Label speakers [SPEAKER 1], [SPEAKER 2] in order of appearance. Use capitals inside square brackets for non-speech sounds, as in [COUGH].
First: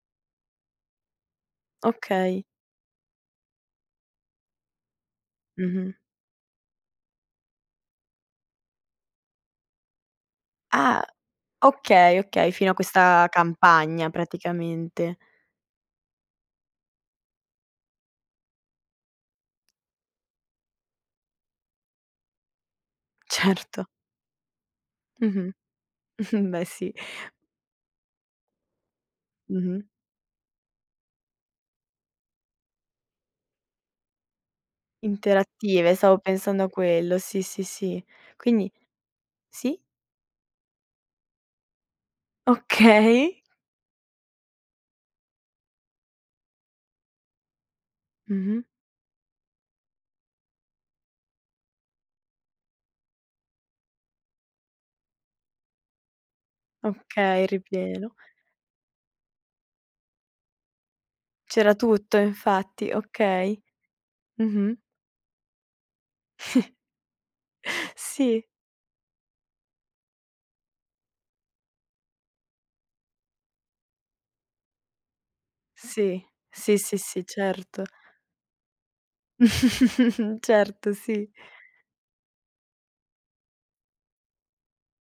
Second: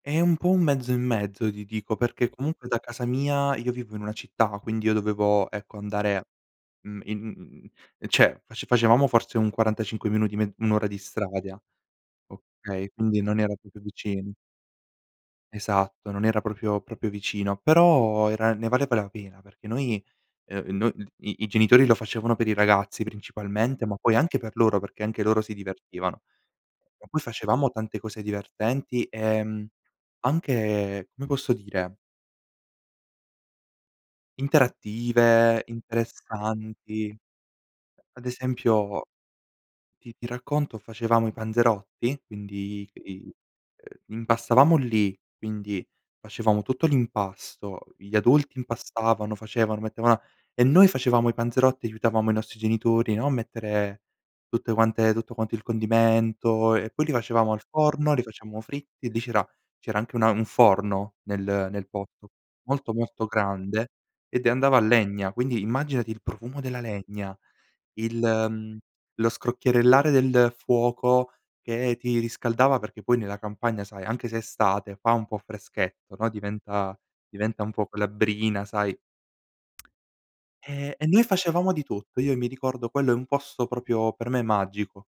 [SPEAKER 1] È un po' un mezzo e mezzo, ti dico, perché
[SPEAKER 2] Okay.
[SPEAKER 1] comunque da casa mia, io vivo in una città, quindi io dovevo, ecco,
[SPEAKER 2] Mh-mh.
[SPEAKER 1] andare, mhmm, in u mhmm, cioè, face facevamo forse un 45 minuti, me 1 ora di
[SPEAKER 2] Ah!
[SPEAKER 1] strada,
[SPEAKER 2] Okay, okay, fino a
[SPEAKER 1] okay, quindi
[SPEAKER 2] questa
[SPEAKER 1] non era proprio
[SPEAKER 2] campagna,
[SPEAKER 1] vicino.
[SPEAKER 2] praticamente.
[SPEAKER 1] Esatto, non era proprio- proprio vicino, però era ne valeva la pena perché noi, ehm, no d i i genitori lo facevano per i ragazzi, principalmente,
[SPEAKER 2] Certo.
[SPEAKER 1] ma poi anche per loro, perché anche loro
[SPEAKER 2] Mh-mh,
[SPEAKER 1] si divertivano.
[SPEAKER 2] [CHUCKLES] beh, sì.
[SPEAKER 1] Ma poi facevamo tante cose divertenti, ehm,
[SPEAKER 2] Mh-mh.
[SPEAKER 1] anche, come posso dire interattive,
[SPEAKER 2] Interattive, stavo pensando a
[SPEAKER 1] interessanti.
[SPEAKER 2] quello, sì, sì, sì.
[SPEAKER 1] Ad
[SPEAKER 2] Quindi
[SPEAKER 1] esempio,
[SPEAKER 2] Sì?
[SPEAKER 1] ti ti racconto: facevamo i panzerotti, quindi i
[SPEAKER 2] Okay.
[SPEAKER 1] ehm, impastavamo lì, quindi facevamo tutto l'impasto, gli adulti
[SPEAKER 2] Mh-mh.
[SPEAKER 1] impastavano, facevano, mettevano a e noi facevamo i panzerotti, aiutavamo i nostri genitori, no, a mettere tutte quante tutto quanto il condimento, e poi li
[SPEAKER 2] Okay,
[SPEAKER 1] facevamo al
[SPEAKER 2] ripieno.
[SPEAKER 1] forno, li facevamo fritti, lì c'era c'era anche una un forno nel
[SPEAKER 2] C'era
[SPEAKER 1] nel
[SPEAKER 2] tutto,
[SPEAKER 1] posto
[SPEAKER 2] infatti,
[SPEAKER 1] molto, molto
[SPEAKER 2] okay.
[SPEAKER 1] grande, ed e
[SPEAKER 2] Mh-mh.
[SPEAKER 1] andava a legna, quindi immaginati il profumo
[SPEAKER 2] [CHUCKLES]
[SPEAKER 1] della legna, il
[SPEAKER 2] Sì.e
[SPEAKER 1] mhmm, lo scrocchierellare del fuoco che ti riscaldava perché poi nella campagna, sai, anche se estate fa un po' freschetto,
[SPEAKER 2] Sì.
[SPEAKER 1] no,
[SPEAKER 2] Sì,
[SPEAKER 1] diventa
[SPEAKER 2] sì, sì,
[SPEAKER 1] diventa un
[SPEAKER 2] certo.
[SPEAKER 1] po' quella brina, sai.
[SPEAKER 2] [CHUCKLES] Certo,
[SPEAKER 1] Ehm, e noi
[SPEAKER 2] sì.
[SPEAKER 1] facevamo di tutto. Io mi ricordo quello è un posto proprio, per me, magico.